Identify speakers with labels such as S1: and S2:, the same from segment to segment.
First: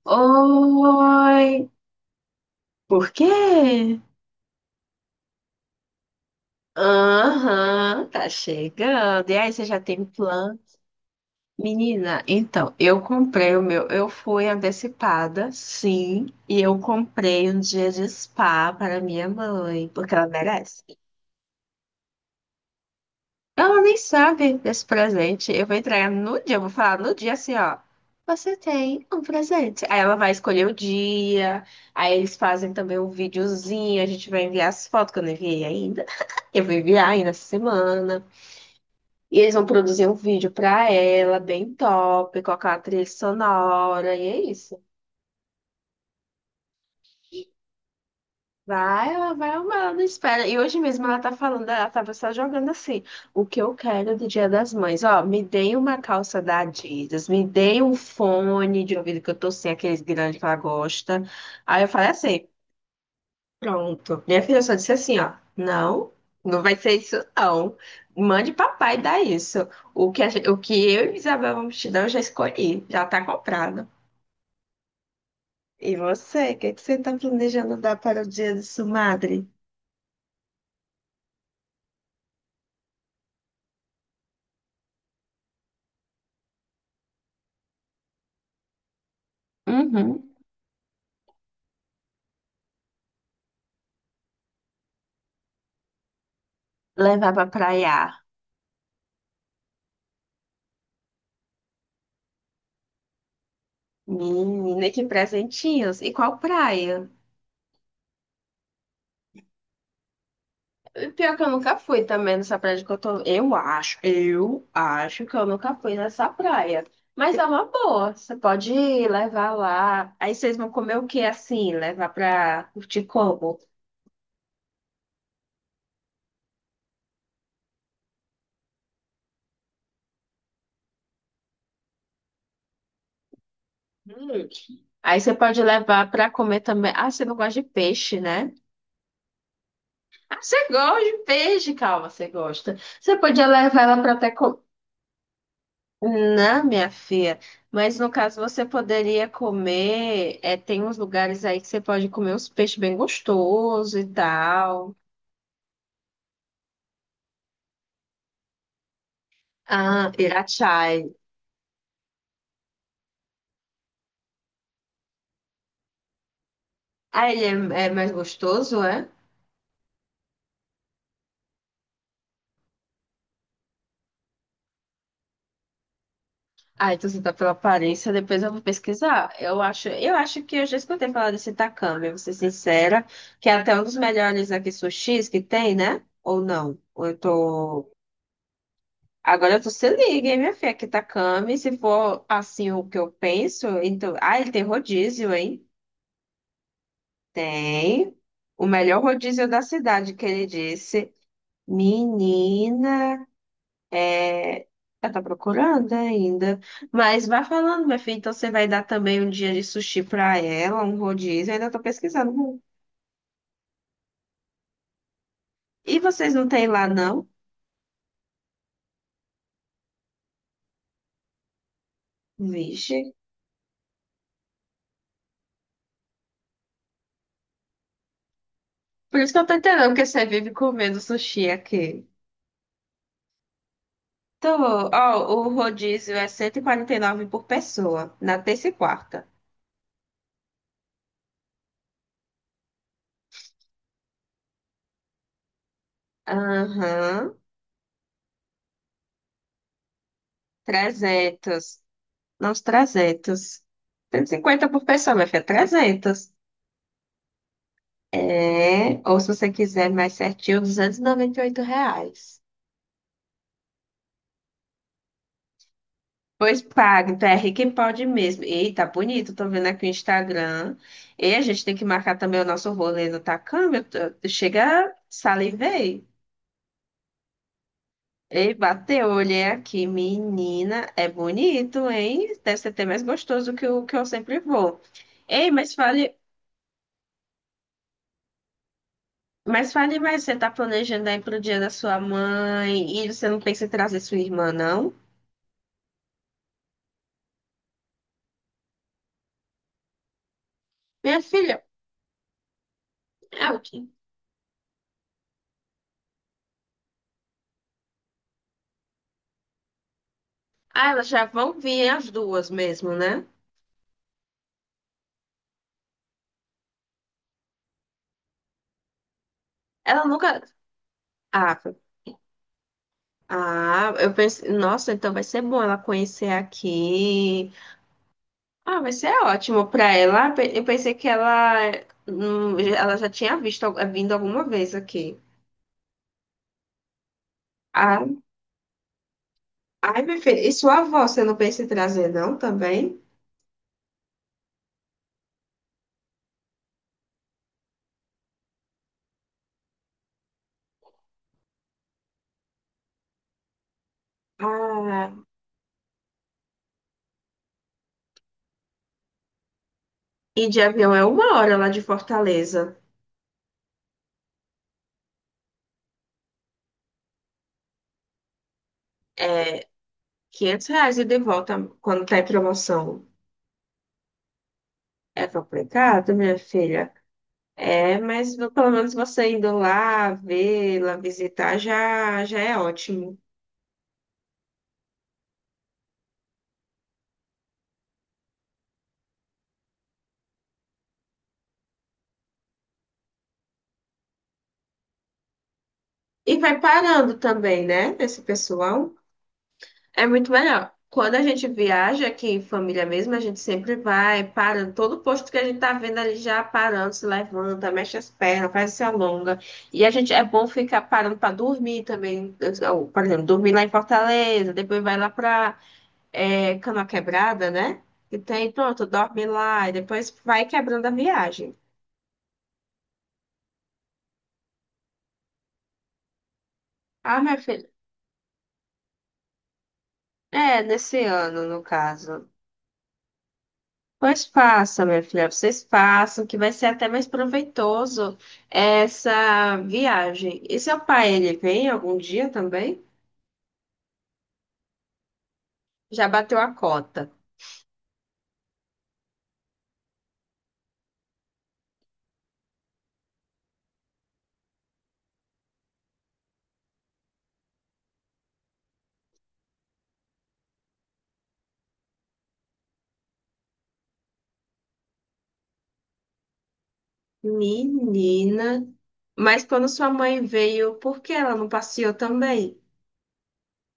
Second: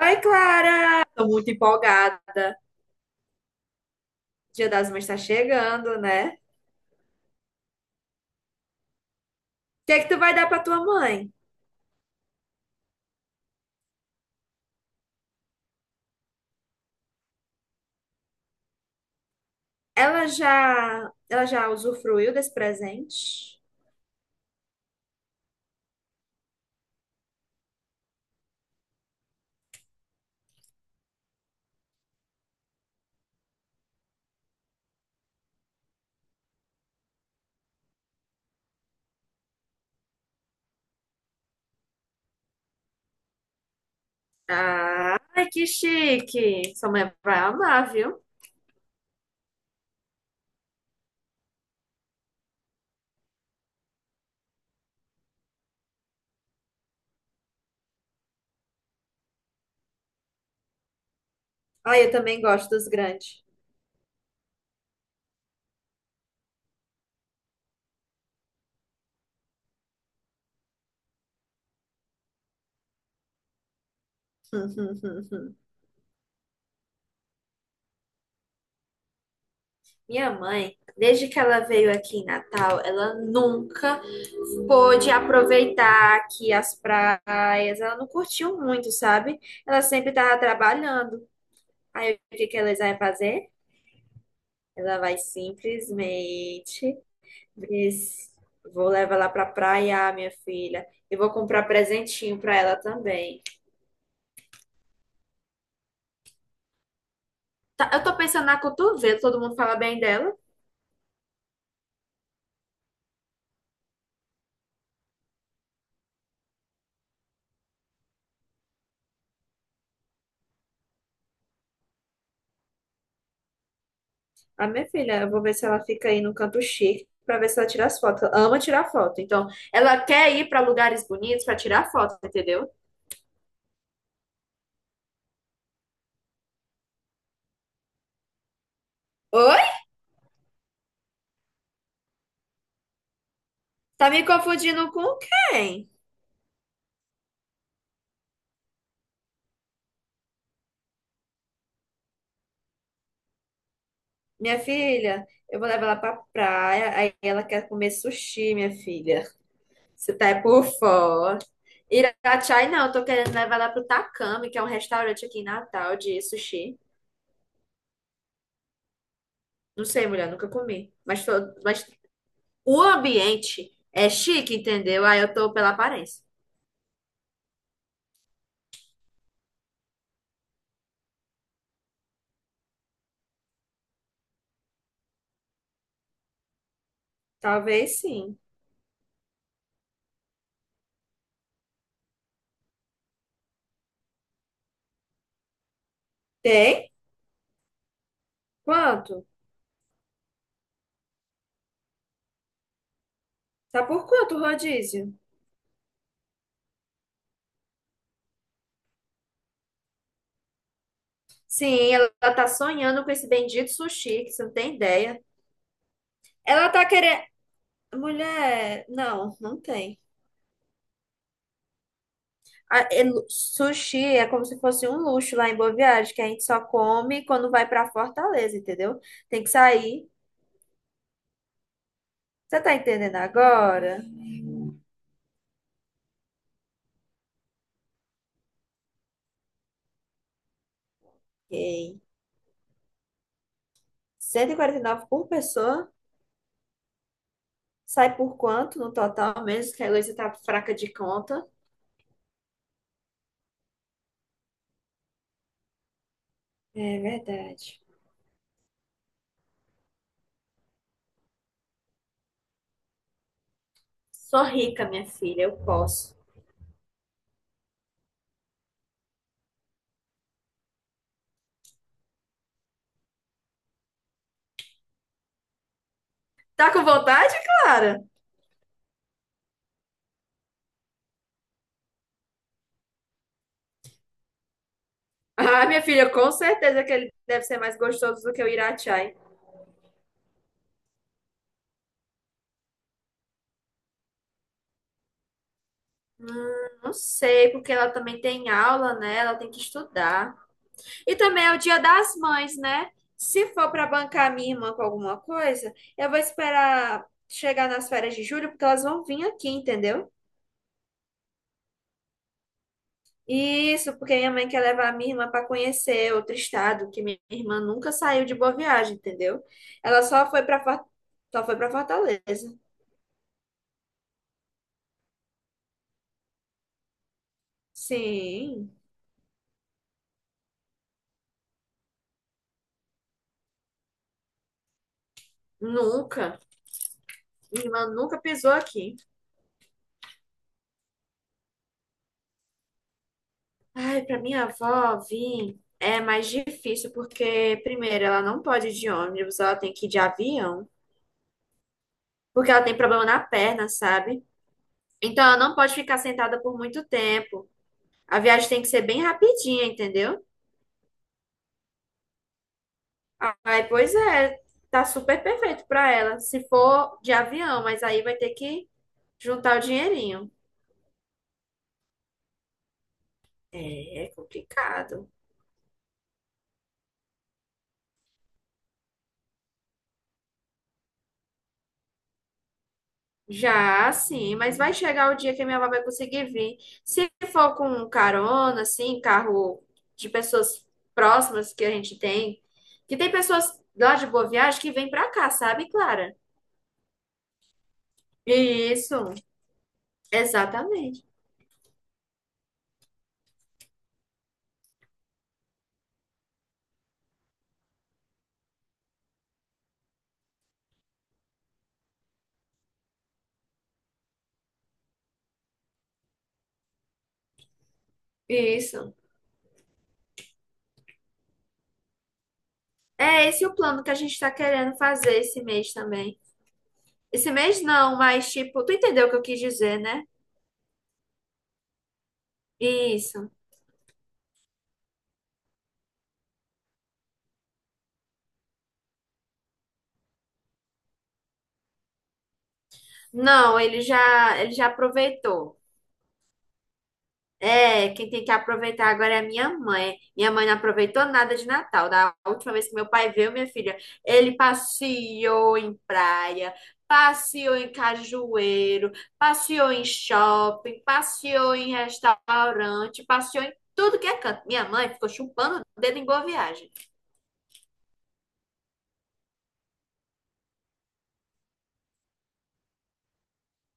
S1: Oi, Clara! Tô muito
S2: Oi,
S1: empolgada.
S2: por quê?
S1: Dia das Mães tá chegando, né? O
S2: Aham, tá chegando. E aí, você já
S1: que é
S2: tem
S1: que tu vai dar
S2: plano?
S1: pra tua mãe?
S2: Menina, então, eu comprei o meu. Eu fui antecipada, sim, e eu comprei um dia de spa para minha mãe, porque ela
S1: Ela
S2: merece.
S1: já, ela já usufruiu desse presente?
S2: Ela nem sabe desse presente. Eu vou entregar no dia, eu vou falar no dia assim, ó. Você tem um presente. Aí ela vai escolher o dia. Aí eles fazem também um videozinho. A gente vai enviar as fotos que eu não enviei ainda. Eu vou enviar ainda essa semana. E eles vão produzir um vídeo pra ela, bem top, colocar a trilha sonora. E é isso.
S1: Ah, ai, que chique! Sua mãe vai amar, viu?
S2: Vai, ela vai amar, ela não espera. E hoje mesmo ela tá falando, ela tava só jogando assim. O que eu quero do Dia das Mães? Ó, me deem uma calça da Adidas, me deem um fone de ouvido que eu tô sem, aqueles grandes que ela gosta. Aí eu
S1: Ai,
S2: falei
S1: eu também
S2: assim,
S1: gosto dos grandes.
S2: pronto. Minha filha só disse assim, ó, não, não vai ser isso não. Mande papai dar isso. O que eu e Isabel vamos te dar, eu já escolhi, já tá comprado. E você, o que, que você tá planejando dar para o Dia de sua madre?
S1: Minha mãe, desde que ela veio aqui em Natal, ela nunca pôde aproveitar aqui as praias. Ela não curtiu muito, sabe? Ela sempre
S2: Uhum.
S1: estava trabalhando. Aí o que que ela vai fazer? Ela vai simplesmente
S2: Levar pra praia.
S1: diz, vou levar ela pra praia, minha filha. E vou comprar presentinho pra ela também.
S2: Menina, que presentinhos. E qual praia?
S1: Tá, eu tô pensando na cotovelo, todo mundo fala bem dela.
S2: Pior que eu nunca fui também nessa praia que eu tô. Eu acho que eu nunca fui nessa praia. Mas é uma boa. Você pode ir levar lá. Aí vocês vão comer o que assim? Levar pra curtir como?
S1: A minha filha, eu vou ver se ela fica aí no canto chique pra ver se ela tira as fotos. Ela ama tirar foto. Então, ela quer ir pra lugares bonitos pra tirar foto, entendeu?
S2: Hum. Aí você pode levar pra comer também. Ah, você não gosta de peixe, né?
S1: Oi?
S2: Ah, você gosta de peixe, calma, você gosta. Você podia levar ela
S1: Tá
S2: pra
S1: me
S2: até comer.
S1: confundindo com quem?
S2: Não, minha filha, mas no caso você poderia comer, é, tem uns lugares aí que você pode comer uns peixes bem gostosos e
S1: Minha
S2: tal.
S1: filha, eu vou levar ela pra praia, aí ela quer comer sushi, minha filha.
S2: Ah,
S1: Você tá é por
S2: Irachai.
S1: fora. Irachai, não, eu tô querendo levar lá pro Takami, que é um restaurante aqui em Natal de sushi.
S2: Ah, ele é mais gostoso, é?
S1: Não sei, mulher, nunca comi. Mas o ambiente é chique, entendeu? Aí eu tô pela aparência.
S2: Ah, então você tá pela aparência, depois eu vou pesquisar. Eu acho que eu já escutei falar desse takame, eu vou ser sincera, que é até um dos melhores aqui sushis que tem, né? Ou não? Ou eu tô.
S1: Talvez sim.
S2: Agora tu se liga, hein, minha filha, aqui tá Kami. Se for assim o que eu penso, então. Ah, ele tem rodízio, hein?
S1: Tem?
S2: Tem. O melhor
S1: Quanto?
S2: rodízio da cidade, que ele disse. Menina,
S1: Tá por quanto o
S2: é, eu
S1: rodízio?
S2: tá procurando ainda. Mas vai falando, minha filha. Então você vai dar também um dia de sushi pra ela, um rodízio. Eu ainda tô
S1: Sim, ela tá
S2: pesquisando.
S1: sonhando com esse bendito sushi, que você não tem ideia.
S2: E vocês não têm
S1: Ela tá
S2: lá,
S1: querendo.
S2: não?
S1: Mulher, não, não tem.
S2: Vixe.
S1: Sushi é como se fosse um luxo lá em Boa Viagem, que a gente só come quando vai pra Fortaleza, entendeu?
S2: Por isso que
S1: Tem
S2: eu
S1: que
S2: tô entendendo que
S1: sair.
S2: você vive comendo sushi aqui.
S1: Você tá entendendo agora?
S2: Tô, ó, o rodízio é cento e quarenta e nove por pessoa, na terça e quarta.
S1: Ok. Cento e quarenta e nove por pessoa.
S2: Aham,
S1: Sai por quanto no total mesmo? Que a Heloísa tá fraca de conta.
S2: 300. Não, os 300. 150 por pessoa, minha filha, 300.
S1: É verdade.
S2: É, ou se você quiser mais certinho, R$ 298.
S1: Sou rica, minha filha, eu posso.
S2: Pois paga, então é rico em pode mesmo. Eita, bonito, tô vendo aqui o Instagram. E a gente tem que marcar também o nosso rolê no Tacama. Chega, salivei.
S1: Tá com vontade, Clara?
S2: Ei, bateu, olhei aqui, menina, é bonito, hein? Deve ser até mais gostoso que o que eu sempre vou. Ei,
S1: Ah,
S2: mas
S1: minha filha,
S2: fale,
S1: com certeza que ele deve ser mais gostoso do que o Irachai.
S2: mas fale mais, você tá planejando aí pro dia da sua mãe e você não pensa em trazer sua irmã, não?
S1: Não sei, porque ela também tem aula, né? Ela tem que estudar. E
S2: Minha
S1: também é o
S2: filha,
S1: Dia das Mães, né? Se
S2: é o
S1: for para
S2: quê?
S1: bancar minha irmã com alguma coisa, eu vou esperar chegar nas férias de julho, porque elas vão vir aqui, entendeu?
S2: Ah, elas já vão vir as duas mesmo, né?
S1: Isso, porque minha mãe quer levar a minha irmã para conhecer outro estado, que minha irmã nunca saiu de Boa Viagem, entendeu? Ela
S2: Ela
S1: só
S2: nunca.
S1: foi para só foi
S2: Ah,
S1: para Fortaleza.
S2: ah, eu pensei, nossa, então vai ser bom ela conhecer aqui.
S1: Sim,
S2: Ah, vai ser ótimo para ela. Eu pensei que ela já tinha visto, vindo alguma vez aqui.
S1: nunca. Minha irmã
S2: Ah,
S1: nunca pisou aqui.
S2: ai, meu filho, e sua avó, você não pensa em trazer, não, também?
S1: Ai, para minha avó vir é mais difícil, porque primeiro ela não pode ir de ônibus, ela tem que ir de avião. Porque ela tem problema na perna, sabe?
S2: Ah,
S1: Então ela não pode ficar sentada por muito tempo. A viagem tem que ser bem rapidinha, entendeu?
S2: e de avião é uma hora lá de Fortaleza.
S1: Aí, pois é, tá super perfeito pra ela, se for de avião, mas aí vai ter que juntar o
S2: É
S1: dinheirinho.
S2: R$ 500 e de volta quando tá em promoção.
S1: É, é complicado.
S2: É complicado, minha filha. É, mas pelo menos você indo lá, vê-la, visitar, já, já é ótimo.
S1: Já, sim, mas vai chegar o dia que a minha avó vai conseguir vir. Se for com carona, assim, carro de pessoas próximas que a gente tem, que tem pessoas lá de Boa Viagem que vêm pra cá, sabe, Clara?
S2: E vai parando também, né, esse pessoal?
S1: Isso.
S2: É muito melhor.
S1: Exatamente.
S2: Quando a gente viaja aqui em família mesmo, a gente sempre vai parando. Todo posto que a gente tá vendo ali já parando, se levanta, mexe as pernas, faz se alonga. E a gente é bom ficar parando para dormir também. Por exemplo, dormir lá em Fortaleza, depois vai lá para é, Canoa Quebrada, né? E tem, pronto,
S1: Isso.
S2: dorme lá e depois vai quebrando a viagem.
S1: É esse o plano que a gente está querendo fazer esse mês também.
S2: Ah,
S1: Esse
S2: minha
S1: mês
S2: filha.
S1: não, mas tipo, tu entendeu o que eu quis dizer, né?
S2: É, nesse ano, no caso.
S1: Isso.
S2: Pois faça, minha filha, vocês façam, que vai ser até mais proveitoso essa viagem. E seu pai, ele vem algum dia também?
S1: Não, ele já aproveitou.
S2: Já bateu a cota.
S1: É, quem tem que aproveitar agora é a minha mãe. Minha mãe não aproveitou nada de Natal. Da última vez que meu pai veio, minha filha, ele passeou em praia, passeou em cajueiro, passeou em shopping, passeou em restaurante, passeou em tudo que é canto. Minha mãe ficou chupando o dedo em boa viagem.
S2: Menina, mas quando sua mãe veio, por que ela não passeou também?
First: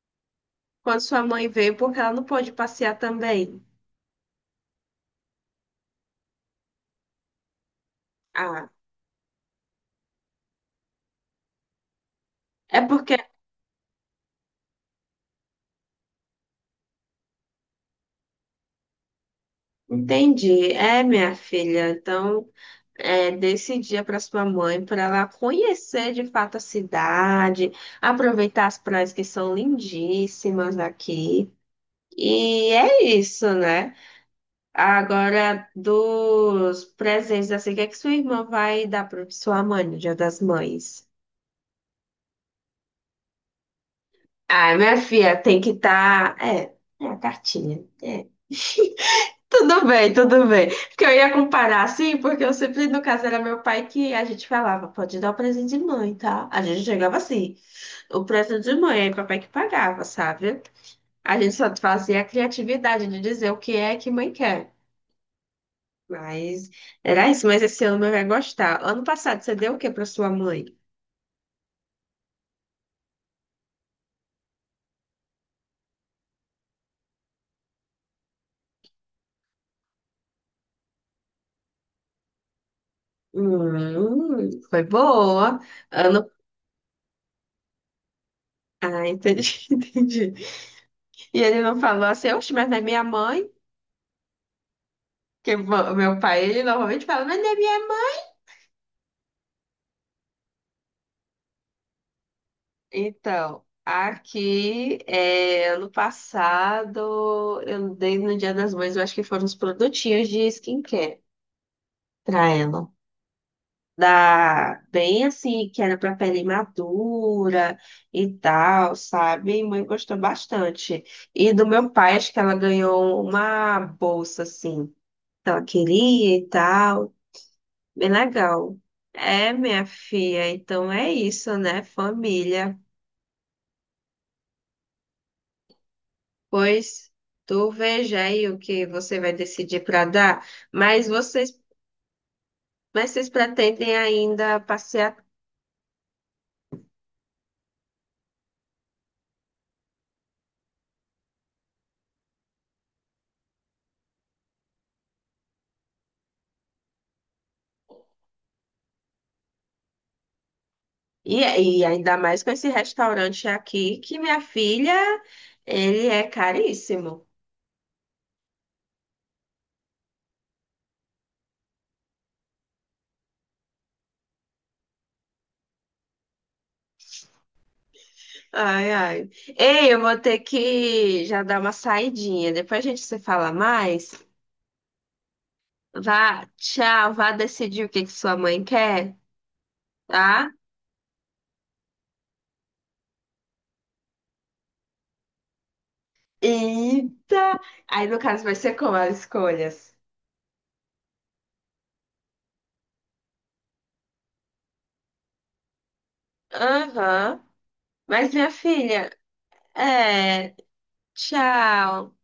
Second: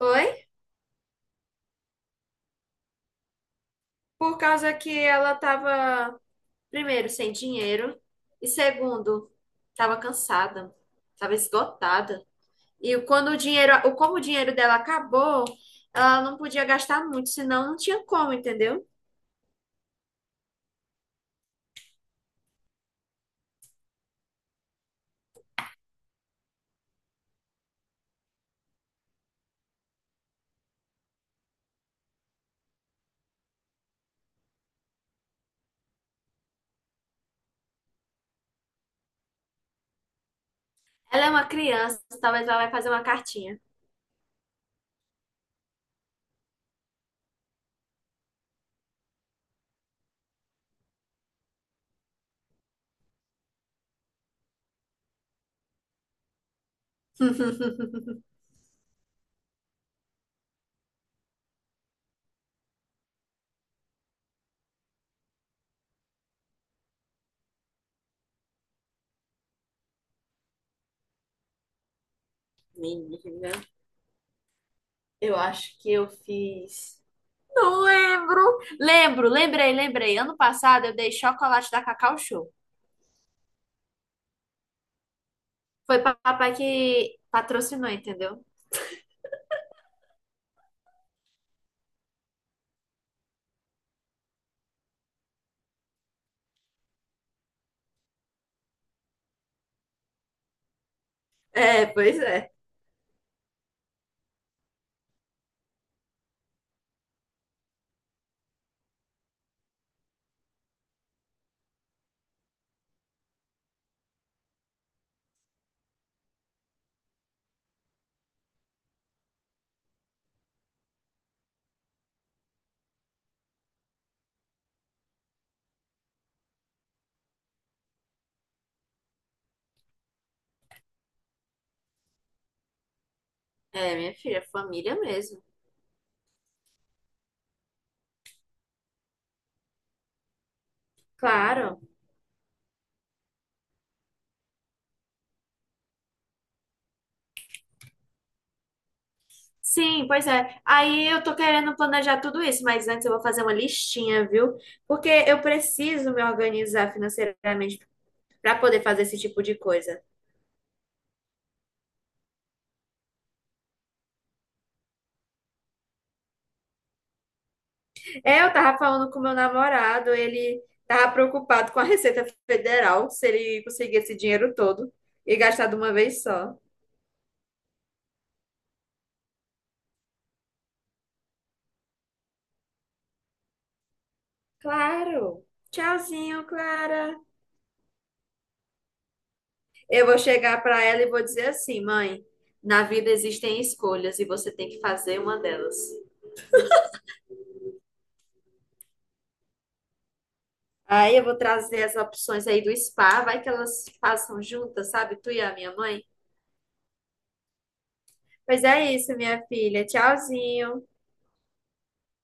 S1: Oi?
S2: Quando sua mãe veio, por que ela não pôde passear também?
S1: Por causa que ela tava, primeiro, sem dinheiro e,
S2: Ah,
S1: segundo, tava cansada, tava esgotada.
S2: é
S1: E
S2: porque,
S1: quando como o dinheiro dela acabou, ela não podia gastar muito, senão não tinha como, entendeu?
S2: entendi, é minha filha, então. É, desse dia para sua mãe, para ela conhecer de fato a cidade, aproveitar as praias que são lindíssimas aqui. E é isso, né? Agora, dos presentes, assim, o que é que sua irmã vai dar para sua mãe no Dia das Mães?
S1: Ela é uma criança, talvez ela vai fazer uma cartinha.
S2: Ai, minha filha, tem que estar. É, é a cartinha. É. Tudo bem, tudo bem. Porque eu ia comparar assim, porque eu sempre, no caso, era meu pai que a gente falava, pode dar o presente de mãe, tá? A gente chegava assim. O preço de mãe, aí papai que pagava, sabe? A gente só fazia a criatividade de dizer o que é que mãe quer. Mas era isso, mas esse ano mãe vai gostar. Ano passado você deu o que para sua mãe?
S1: Menina, eu acho que eu fiz. Não lembro. Lembro, lembrei, lembrei. Ano passado eu dei chocolate da Cacau Show.
S2: Foi boa.
S1: Foi
S2: Ano...
S1: papai que patrocinou, entendeu?
S2: Ah, entendi, entendi. E ele não falou assim, oxe, mas não é minha mãe? Porque o meu pai, ele normalmente fala, mas não é minha mãe.
S1: É, pois é.
S2: Então, aqui, é, ano passado, eu dei no Dia das Mães, eu acho que foram uns produtinhos de skincare pra ela, da bem assim, que era para pele madura e tal, sabe? Minha mãe gostou bastante. E do meu pai, acho que ela ganhou uma bolsa assim, que ela queria e tal, bem legal. É, minha filha, então é isso, né, família?
S1: É, minha filha, família mesmo.
S2: Pois tu veja aí o que você vai decidir para dar, mas vocês,
S1: Claro.
S2: mas vocês pretendem ainda passear.
S1: Sim, pois é. Aí eu tô querendo planejar tudo isso, mas antes eu vou fazer uma listinha, viu? Porque eu preciso me organizar financeiramente para poder fazer esse tipo de coisa.
S2: E, e ainda mais com esse restaurante aqui, que minha filha, ele é caríssimo.
S1: É, eu tava falando com meu namorado, ele tava preocupado com a Receita Federal, se ele conseguir esse dinheiro todo e gastar de uma vez só.
S2: Ai, ai. Ei, eu vou ter que já dar uma saidinha. Depois a gente se fala mais.
S1: Claro. Tchauzinho,
S2: Vá, tchau,
S1: Clara.
S2: vá decidir o que que sua mãe quer,
S1: Eu vou
S2: tá?
S1: chegar para ela e vou dizer assim, mãe, na vida existem escolhas e você tem que fazer uma delas.
S2: Eita! Aí no caso vai ser como as escolhas?
S1: Aí eu vou trazer as opções aí do spa, vai que elas façam juntas, sabe? Tu e a minha mãe.
S2: Aham. Mas minha
S1: Pois é
S2: filha,
S1: isso, minha filha.
S2: é,
S1: Tchauzinho.
S2: tchau.